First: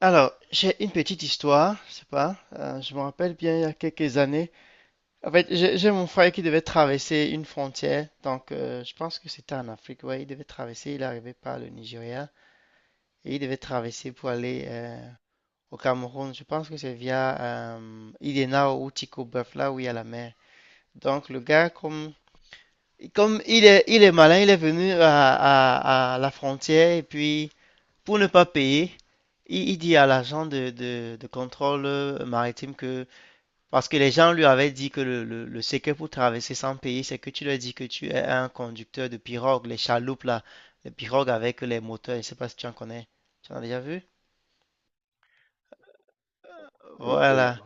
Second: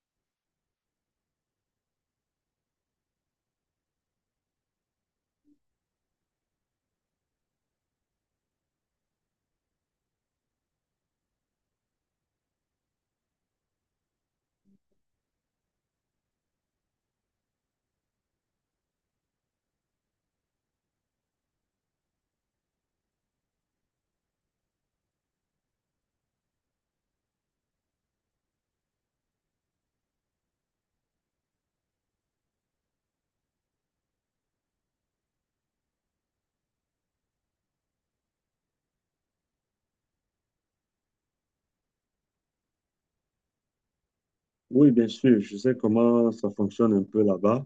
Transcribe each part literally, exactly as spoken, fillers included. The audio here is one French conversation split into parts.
Alors, j'ai une petite histoire, je sais pas, euh, je me rappelle bien il y a quelques années. En fait, j'ai j'ai mon frère qui devait traverser une frontière, donc euh, je pense que c'était en Afrique, ouais, il devait traverser, il arrivait par le Nigeria, et il devait traverser pour aller euh, au Cameroun, je pense que c'est via euh, Idena ou Tikoboeuf, là où il y a la mer. Donc le gars, comme, comme il est, il est malin, il est venu à, à à la frontière, et puis... Pour ne pas payer, il, il dit à l'agent de, de- de contrôle maritime que, parce que les gens lui avaient dit que le, le, le secret pour traverser sans payer, c'est que tu leur dis que tu es un conducteur de pirogue, les chaloupes là, les pirogues avec les moteurs, je sais pas si tu en connais. Tu en as déjà vu? Oui, bien sûr, je sais comment ça fonctionne un peu Voilà, là-bas.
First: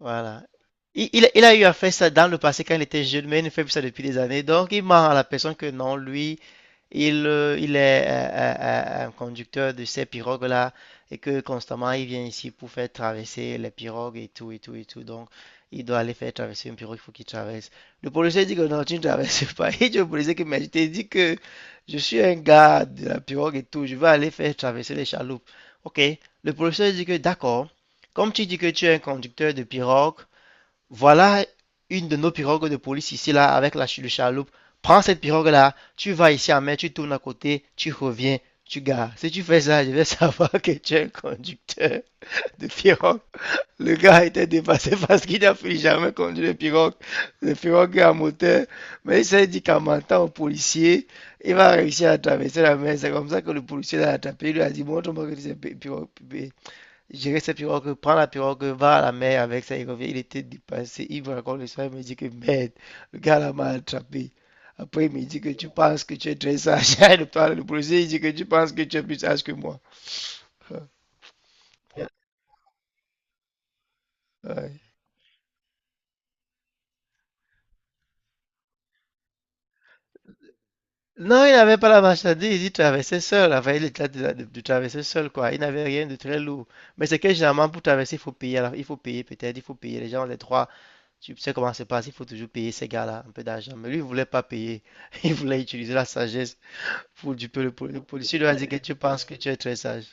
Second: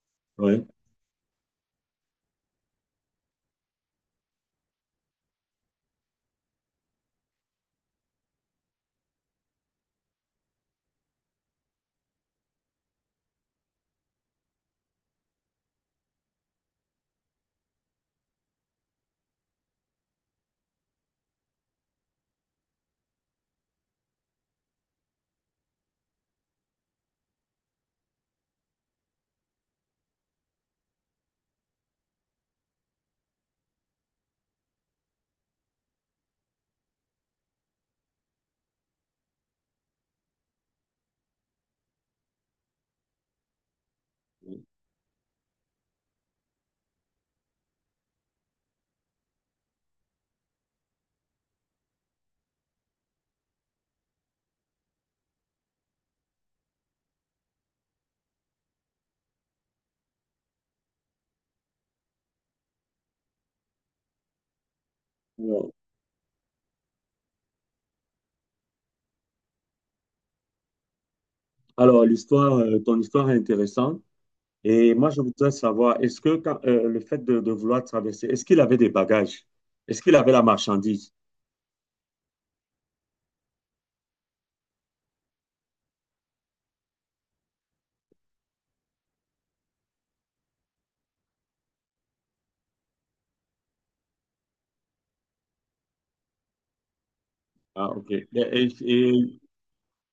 voilà. Ouais. Il, il- il a eu à faire ça dans le passé quand il était jeune, mais il ne fait plus ça depuis des années. Donc, il ment à la personne que non, lui, il, euh, il est euh, euh, euh, un conducteur de ces pirogues-là et que constamment il vient ici pour faire traverser les pirogues et tout et tout et tout. Donc il doit aller faire traverser une pirogue, il faut qu'il traverse. Le policier dit que non, tu ne traverses pas. Et le policier qui m'a dit que je suis un gars de la pirogue et tout, je vais aller faire traverser les chaloupes. Ok, le policier dit que d'accord, comme tu dis que tu es un conducteur de pirogue, voilà une de nos pirogues de police ici, là, avec la chaloupe. Prends cette pirogue-là, tu vas ici en mer, tu tournes à côté, tu reviens, tu gares. Si tu fais ça, je vais savoir que tu es un conducteur de pirogue. Le gars était dépassé parce qu'il n'a plus jamais conduit de pirogue. Le pirogue est à moteur. Mais il s'est dit qu'en mentant au policier, il va réussir à traverser la mer. C'est comme ça que le policier l'a attrapé. Il lui a dit, montre-moi que tu sais pirogue- je dirais sa pirogue, prends la pirogue, va à la mer avec ça, il revient, il était dépassé, il me raconte l'histoire, il me dit que merde, le gars là m'a attrapé. Après il me dit que tu Alors, penses que tu es très sage, il parle le policier, il dit que tu penses que tu es plus sage que moi. alors, l'histoire, euh, ton histoire est intéressante. Ouais. Et moi, je voudrais savoir, est-ce que quand- euh, le fait de, de vouloir traverser, est-ce qu'il avait des bagages? Est-ce qu'il avait la marchandise? Non, il n'avait pas la marchandise, il traversait seul, enfin il était de, de- de traverser seul quoi, il n'avait rien de très lourd. Mais c'est que généralement pour traverser il faut payer, alors il faut payer peut-être, il faut payer, les gens les trois, tu sais comment ça se passe, il faut toujours payer ces gars-là un peu d'argent. Mais lui il voulait pas payer, il voulait utiliser la sagesse pour du peu, le, po- Ah, le ok. Et, policier lui a dit que et- tu penses que et- tu es très sage.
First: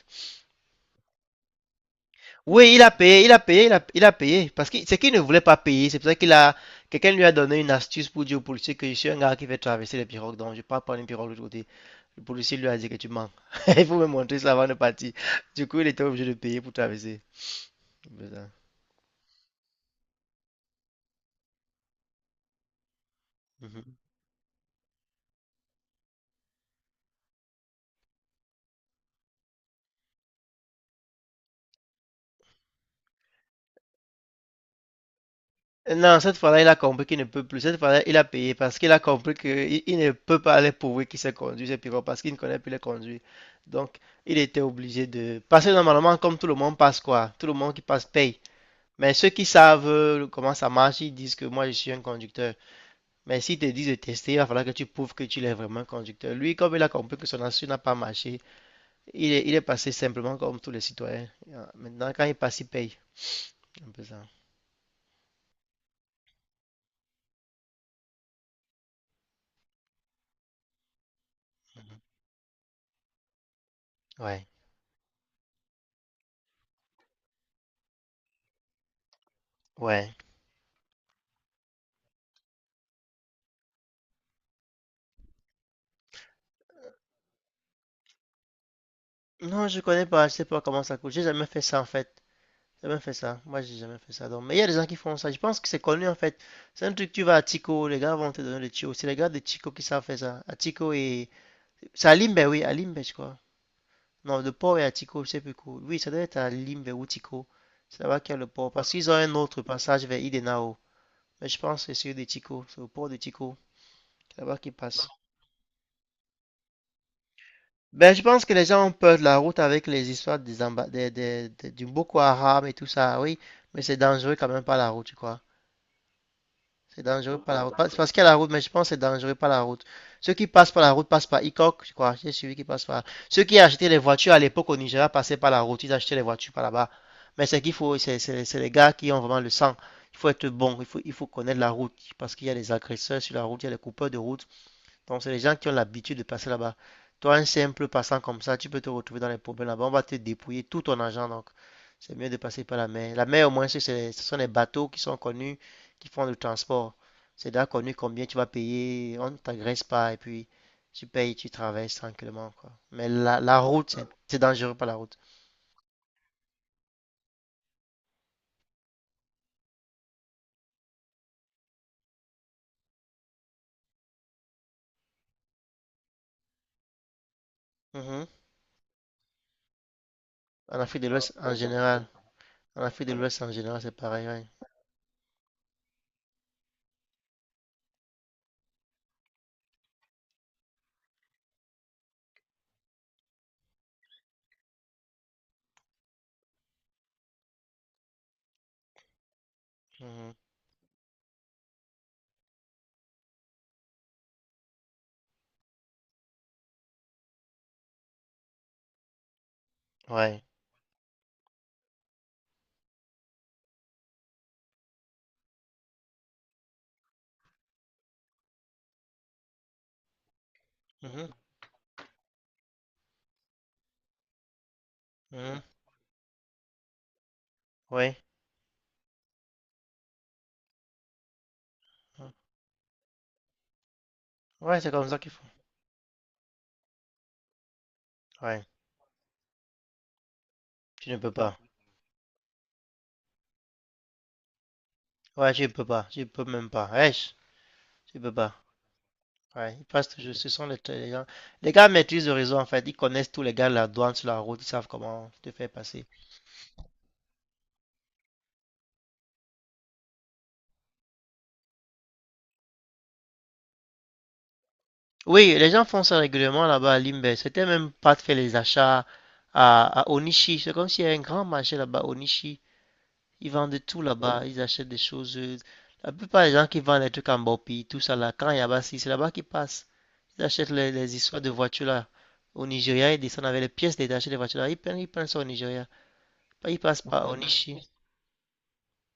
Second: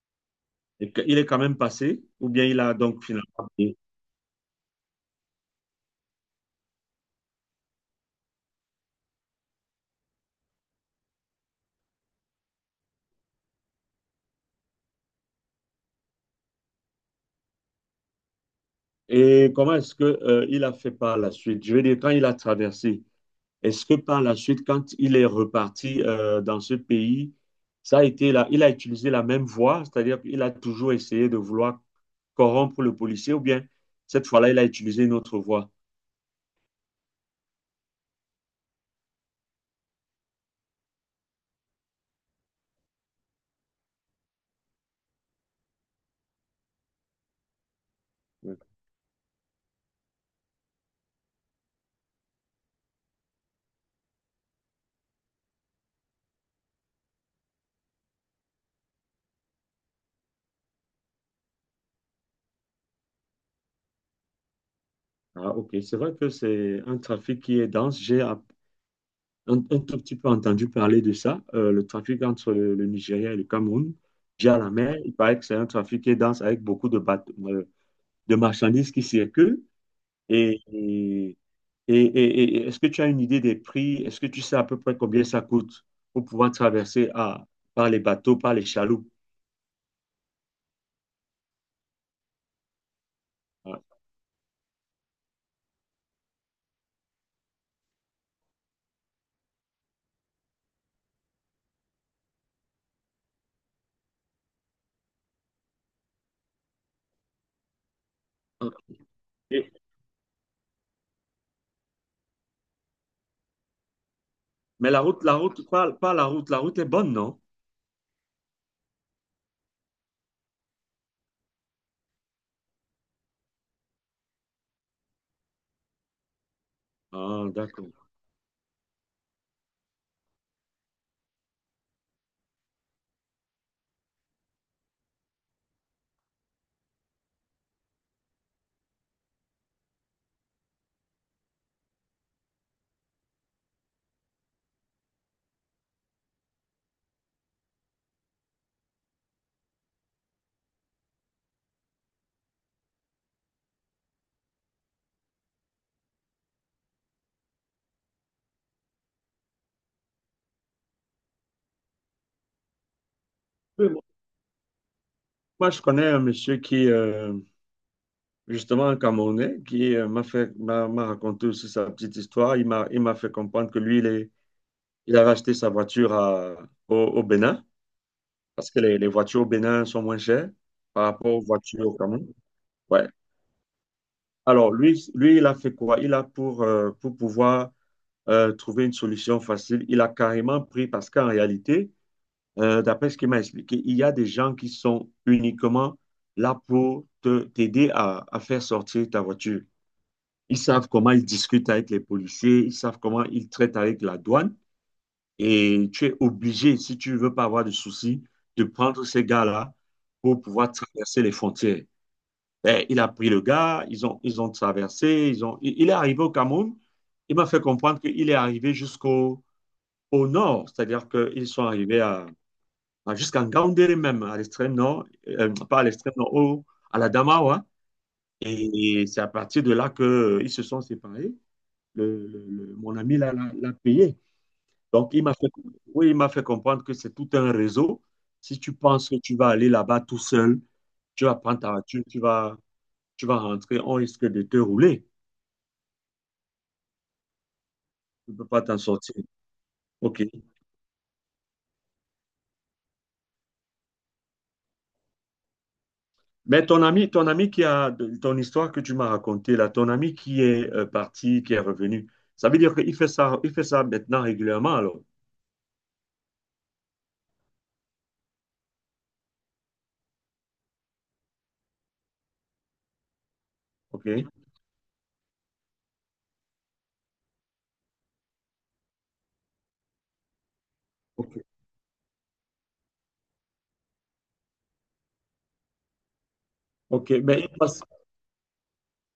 et que- il est quand même passé, ou bien il Oui, a il a donc payé, il finalement a payé, il payé? a, il a payé. Parce que c'est qu'il ne voulait pas payer. C'est pour ça qu'il a. Quelqu'un lui a donné une astuce pour dire au policier que je suis un gars qui fait traverser les pirogues. Donc, je pars prendre une pirogue de l'autre côté. Le policier lui a dit que tu mens. Il faut me montrer ça avant de partir. Du coup, il était obligé de payer pour traverser. Putain. Et comment est-ce que, euh, il a fait par la suite? Je veux dire, quand il a traversé, est-ce que Mhm. par la suite, quand il est reparti euh, dans ce pays, ça a été là, il a utilisé la même voie, c'est-à-dire qu'il a toujours essayé de vouloir corrompre le policier, ou bien cette fois-là, il a utilisé une autre voie? Non, cette fois-là, il a compris qu'il ne peut plus. Cette fois-là, il a payé parce qu'il a compris qu'il il ne peut pas aller prouver qu'il sait conduire ses pirogues parce qu'il ne connaît plus les conduire. Donc, il était obligé de passer normalement comme tout le monde passe quoi. Tout le monde qui passe paye. Oui. Mais ceux qui savent euh, comment ça marche, ils disent que moi je suis un conducteur. Mais s'ils te disent de tester, il va falloir que tu prouves que tu es vraiment un conducteur. Lui, comme il a compris que son assurance n'a pas marché, il est, il est passé simplement comme tous les citoyens. Maintenant, quand il passe, il paye. Un peu ça. Ah, ok, c'est vrai que c'est un trafic qui est dense. J'ai app- un, un tout petit peu entendu parler de ça, euh, le trafic entre le, le Nigeria et le Cameroun Ouais, via la mer. Il paraît que c'est un trafic qui est dense avec beaucoup de, bate- euh, de marchandises qui circulent. ouais. Et, et, et- et- et est-ce que tu as une idée des prix? Est-ce que tu sais à peu près combien ça coûte pour pouvoir traverser à, par les bateaux, par les chaloupes? Non, je connais pas, je sais pas comment ça coûte. J'ai jamais fait ça en fait. J'ai jamais fait ça. Moi, j'ai Ah, jamais fait ça. Donc, mais il y a des gens qui font ça. Je pense que c'est connu en fait. C'est un truc, tu vas à Tico, les gars vont te donner le tuyau. C'est les gars de Tico qui savent faire ça. À Tico et. C'est à Limbe, oui, à Limbe, je crois. Non, le port est à Tico, je sais plus quoi. Oui, ça doit être à Limbe ou Tico. C'est là-bas qu'il y a le port. ok. Parce qu'ils ont un autre passage vers Idenao. Mais je pense que c'est celui de Tico. C'est le port de Tico. C'est là-bas qu'il Mais la passe. route, la route, pas, pas la route, la route est bonne, non? Ben, je pense que les gens ont peur de la route avec les histoires des, amba- des- des- des- du Boko Haram et tout ça, oui, mais c'est dangereux quand même pas la route, tu crois. C'est dangereux Ah, pas la route. Pas- d'accord. C'est parce qu'il y a la route, mais je pense que c'est dangereux pas la route. Ceux qui passent par la route passent par Ikok, je crois. J'ai suivi qui passent par. Ceux qui achetaient les voitures à l'époque au Nigeria passaient par la route, ils achetaient les voitures par là-bas. Mais c'est qu'il faut, c'est c'est- c'est les gars qui ont vraiment le sang. Il faut être bon, il faut, il faut connaître la route, parce qu'il y a des agresseurs sur la route, il y a des coupeurs de route. Donc, c'est les gens qui ont l'habitude de passer là-bas. Toi, un simple passant comme ça, tu peux te retrouver dans les problèmes là-bas. On va te dépouiller tout ton argent. Donc, c'est mieux de passer par la mer. La mer, au moins, c'est- ce sont les bateaux qui sont connus, qui font le transport. C'est déjà connu combien tu vas payer. On ne t'agresse pas. Et puis, tu payes, tu traverses tranquillement, quoi. Mais la, la Oui. route, Moi, c'est c'est dangereux par la route. moi, je connais un monsieur qui, euh, justement, un Camerounais, qui euh, m'a fait, m'a m'a raconté aussi sa petite histoire. Il m'a, il m'a fait comprendre que lui, il est- il a racheté sa voiture à- au, au Bénin, Mhm. parce que les, les voitures au Bénin sont moins chères En Afrique par de l'Ouest, rapport aux en voitures au général. Cameroun. En Ouais. Afrique de l'Ouest, en général, c'est pareil, ouais. Alors, lui, lui, il a fait quoi? Il a pour, euh, pour pouvoir euh, trouver une solution facile, il a carrément pris, parce qu'en réalité, euh, d'après ce qu'il m'a expliqué, il y a des gens qui sont uniquement là pour te, t'aider à, à faire sortir ta voiture. Mhm. Ils savent comment ils discutent avec les policiers, ils savent comment ils traitent avec la douane. Et tu es obligé, si tu ne veux pas avoir de soucis, de prendre ces gars-là pour Ouais. pouvoir traverser les frontières. Ben, il a pris le gars, ils ont, ils ont traversé, ils ont, il il est arrivé au Cameroun. Il m'a fait comprendre qu'il est arrivé jusqu'au au nord, c'est-à-dire Mhm. qu'ils sont arrivés à, à- jusqu'en Ngaoundéré même, à l'extrême nord, euh, Mhm. pas à l'extrême nord, au- à la Damawa. Ouais. Et c'est à partir de là qu'ils se sont séparés. Le, le- le- mon ami l'a l'a- l'a payé. Ouais, c'est comme Donc, ça il qu'il m'a faut. fait, oui, il m'a fait comprendre que c'est tout un réseau. Si Ouais. tu penses que tu vas aller là-bas tout seul, Tu ne tu peux vas pas. prendre ta voiture, tu vas tu vas rentrer, on risque de te rouler. Ouais, tu ne peux pas. Tu ne peux même pas. Ouais, tu ne Tu peux ne peux pas. pas t'en sortir. Ouais, ils passent OK. toujours. Ce sont les, les gens. Les gars maîtrisent le réseau, en fait. Ils connaissent tous les gars de la douane sur la route. Ils savent comment te faire passer. Mais ton ami, ton ami qui a ton histoire que tu m'as racontée, là, ton ami qui est euh, parti, qui est revenu, ça veut dire qu'il fait ça, il fait ça maintenant régulièrement, alors. Oui, les gens font ça régulièrement là-bas à Limbe. C'était même pas de faire les achats à, à Onishi. C'est comme s'il y avait un grand marché là-bas, Onishi. Ils vendent de tout OK. là-bas. Ils achètent des choses. euh, La plupart des gens qui vendent des trucs en Bopi, tout ça là, quand il y a Bassi, c'est là-bas qu'ils passent. Ils achètent les, les histoires OK. de voitures là. Au Nigeria, ils descendent avec les pièces détachées des voitures là. Ils prennent, ils prennent ça au Nigeria. Ils passent OK. par Mais il Onishi. passe.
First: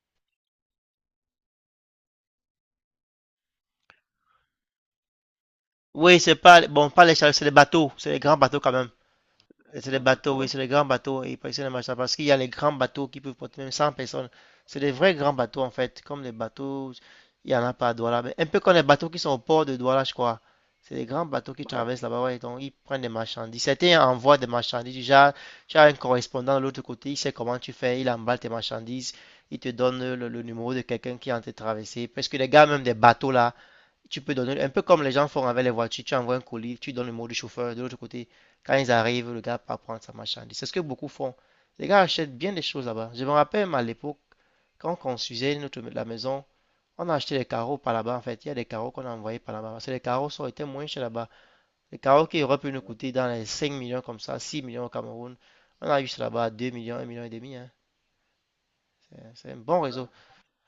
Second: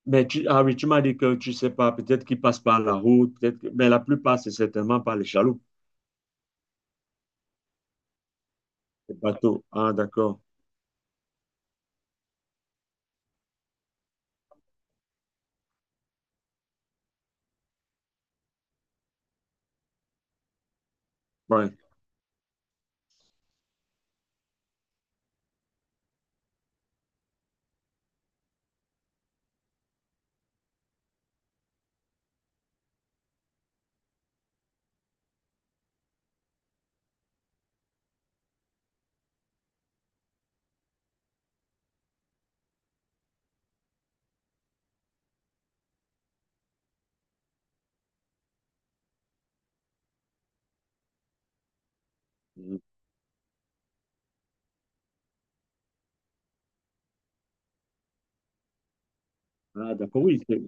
Mais tu, ah oui, tu m'as dit que tu ne sais pas, peut-être qu'il passe par la route, peut-être que- mais la plupart, c'est certainement par les chaloupes, Oui, c'est pas, bon, pas les chars, c'est les bateaux. C'est les grands bateaux quand même. les bateaux. C'est Ah, les bateaux, d'accord. oui, c'est les grands bateaux. Oui, ils prennent les machins parce qu'il y a les grands bateaux qui peuvent porter même cent personnes. C'est des vrais grands bateaux en fait, comme les bateaux. Il n'y en a pas à Douala. Mais un peu comme les bateaux qui sont au port de Douala, je crois. C'est des grands bateaux qui Ouais. traversent là-bas, ouais, donc ils prennent des marchandises. Certains envoient des marchandises. Déjà, tu as un correspondant de l'autre côté, il sait comment tu fais, il emballe tes marchandises, il te donne le, le numéro de quelqu'un qui est en train de traverser. Parce que les gars, même des bateaux là, tu peux donner, un peu comme les gens font avec les voitures, tu envoies un colis, tu donnes le mot du chauffeur, de l'autre côté, quand ils arrivent, le gars part prendre sa marchandise. C'est ce que beaucoup font. Les gars achètent bien des choses là-bas. Je me rappelle même à l'époque, quand on construisait notre, la maison, on a acheté des carreaux par là-bas, en fait. Il y a des carreaux qu'on a envoyés par là-bas. Parce que les carreaux sont été moins chers là-bas. Les carreaux qui auraient pu nous coûter dans les cinq millions comme ça, six millions au Cameroun. On a eu ça là-bas à deux millions, un million et demi. Hein. C'est un bon Ah, réseau. d'accord, oui. C'est-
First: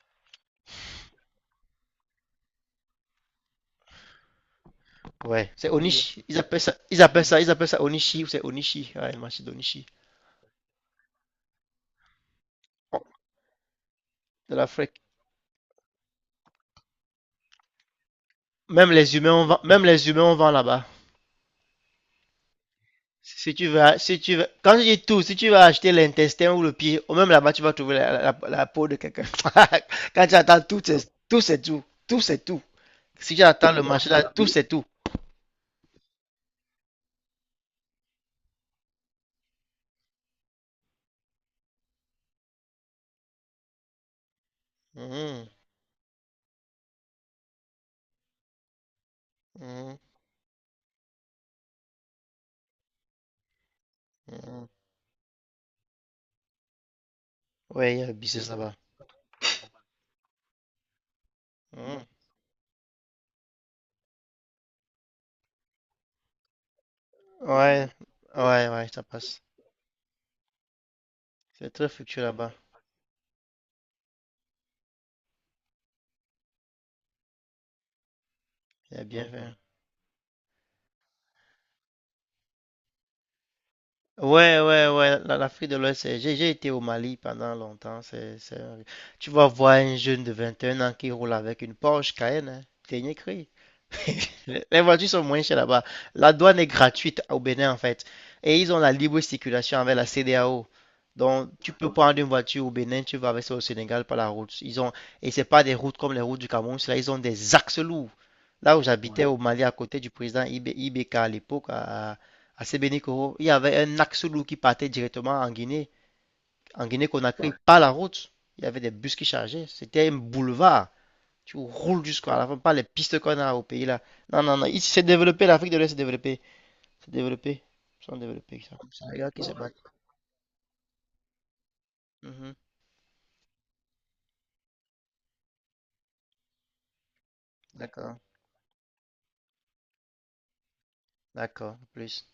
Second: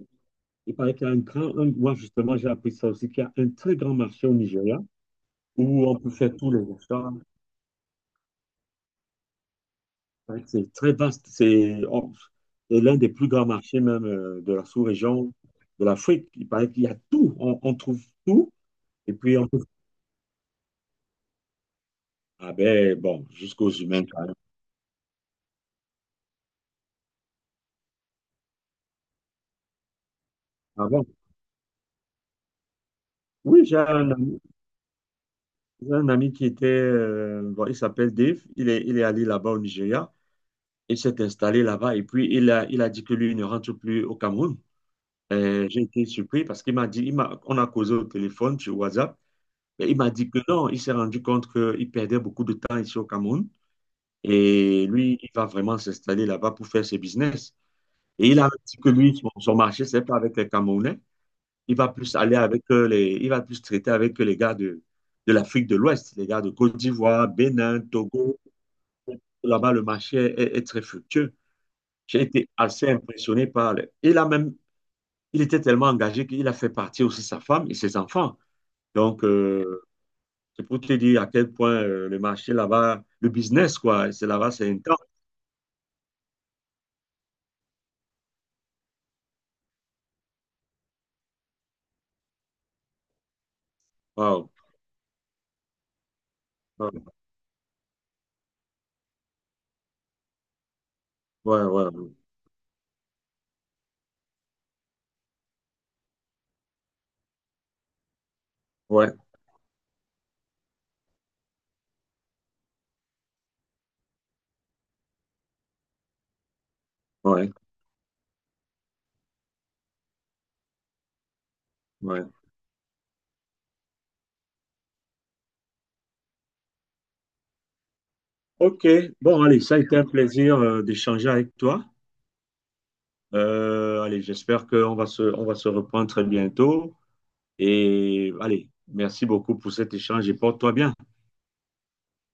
il paraît qu'il y a un grand, un- moi, justement, j'ai appris ça aussi, qu'il y a un très grand marché au Nigeria Ouais. C'est oui. où on peut Onishi. faire Ils tous appellent les ça, ils achats. appellent ça, ils appellent ça Onishi ou c'est Onishi. Ouais, le marché d'Onishi. C'est vrai que c'est très vaste. C'est on- c'est l'un des plus grands marchés même euh, de De la l'Afrique. sous-région de l'Afrique. Il paraît qu'il y a tout. On, on trouve tout. Même Et les humains, puis, on on vend, trouve... même les humains, on vend là-bas. Ah ben, bon, Si si tu jusqu'aux veux, humains si quand tu même. veux, quand je dis tout, si tu vas acheter l'intestin ou le pied, ou même là-bas, tu vas trouver la, la- la peau de quelqu'un. Quand tu attends tout, Ah c'est bon. tout, c'est tout. Tout, c'est tout. Si tu Oui, attends j'ai le marché un là, ami, tout, c'est tout. j'ai un ami qui était... euh, bon, il s'appelle Dave. Il est, il est allé là-bas au Nigeria. Il s'est installé là-bas. Et puis, il a, il a dit que lui, il ne rentre plus au Cameroun. Mhm, Euh, j'ai été surpris parce qu'il m'a dit... Il m'a, on a causé au téléphone sur WhatsApp. Mais mhm, il m'a dit que non, il s'est rendu compte qu'il perdait beaucoup de temps ici au Cameroun. mhm. Et lui, il va vraiment s'installer là-bas pour faire ses business. Ouais, il y a un Et il business a là-bas. dit que lui, son, son marché, c'est pas avec les Camerounais. Il va Mhm. plus aller avec euh, les, il va plus traiter avec les gars de, de l'Afrique de l'Ouest, les gars de Côte d'Ivoire, Bénin, Ouais, Togo. ouais, ouais, ça passe. Là-bas, le marché est, est très fructueux. C'est très fructueux J'ai été là-bas. assez impressionné par le- il a même, il était tellement engagé qu'il a fait partir aussi sa femme et ses enfants. Il y a bien Donc, fait. Hein. euh, c'est pour te dire à quel point euh, le marché là-bas, le business, quoi, c'est là-bas, Ouais, c'est ouais, intense. ouais, la- l'Afrique de l'Ouest, c'est- j'ai j'ai été au Mali pendant longtemps. C'est, c'est Tu vas voir un jeune de 21 ans qui roule avec une Porsche Cayenne, hein, dernier cri. Wow. Les les voitures sont moins chères là-bas. La douane est Wow. gratuite au Bénin en fait. Et ils ont la libre circulation avec la CEDEAO. Donc Ouais, tu ouais, peux prendre une voiture au Bénin, tu vas avec ça au Sénégal par la route. Ils ont et c'est pas des routes comme les routes du Cameroun, là ils ont des axes lourds. Là où ouais, j'habitais au Mali à côté du président Ibé- I B K à l'époque à à Sebenikoro, il y avait un axe lourd qui partait directement en Guinée, en Guinée-Conakry, ouais, par la route. Il y avait des bus qui chargeaient. C'était un boulevard. Tu roules ouais. Ouais. jusqu'à la fin, pas les pistes qu'on a au pays là. Non, non, non. Ici, c'est développé. L'Afrique de l'Ouest s'est développée. C'est développé. Ils sont développés, ça. OK. C'est les gars Bon, qui se allez, battent. ça a été un plaisir euh, d'échanger avec toi. Mhm. Euh, allez, j'espère qu'on va se, on va se reprendre très bientôt. D'accord. Et allez, merci beaucoup pour cet échange et porte-toi bien. D'accord. Plus.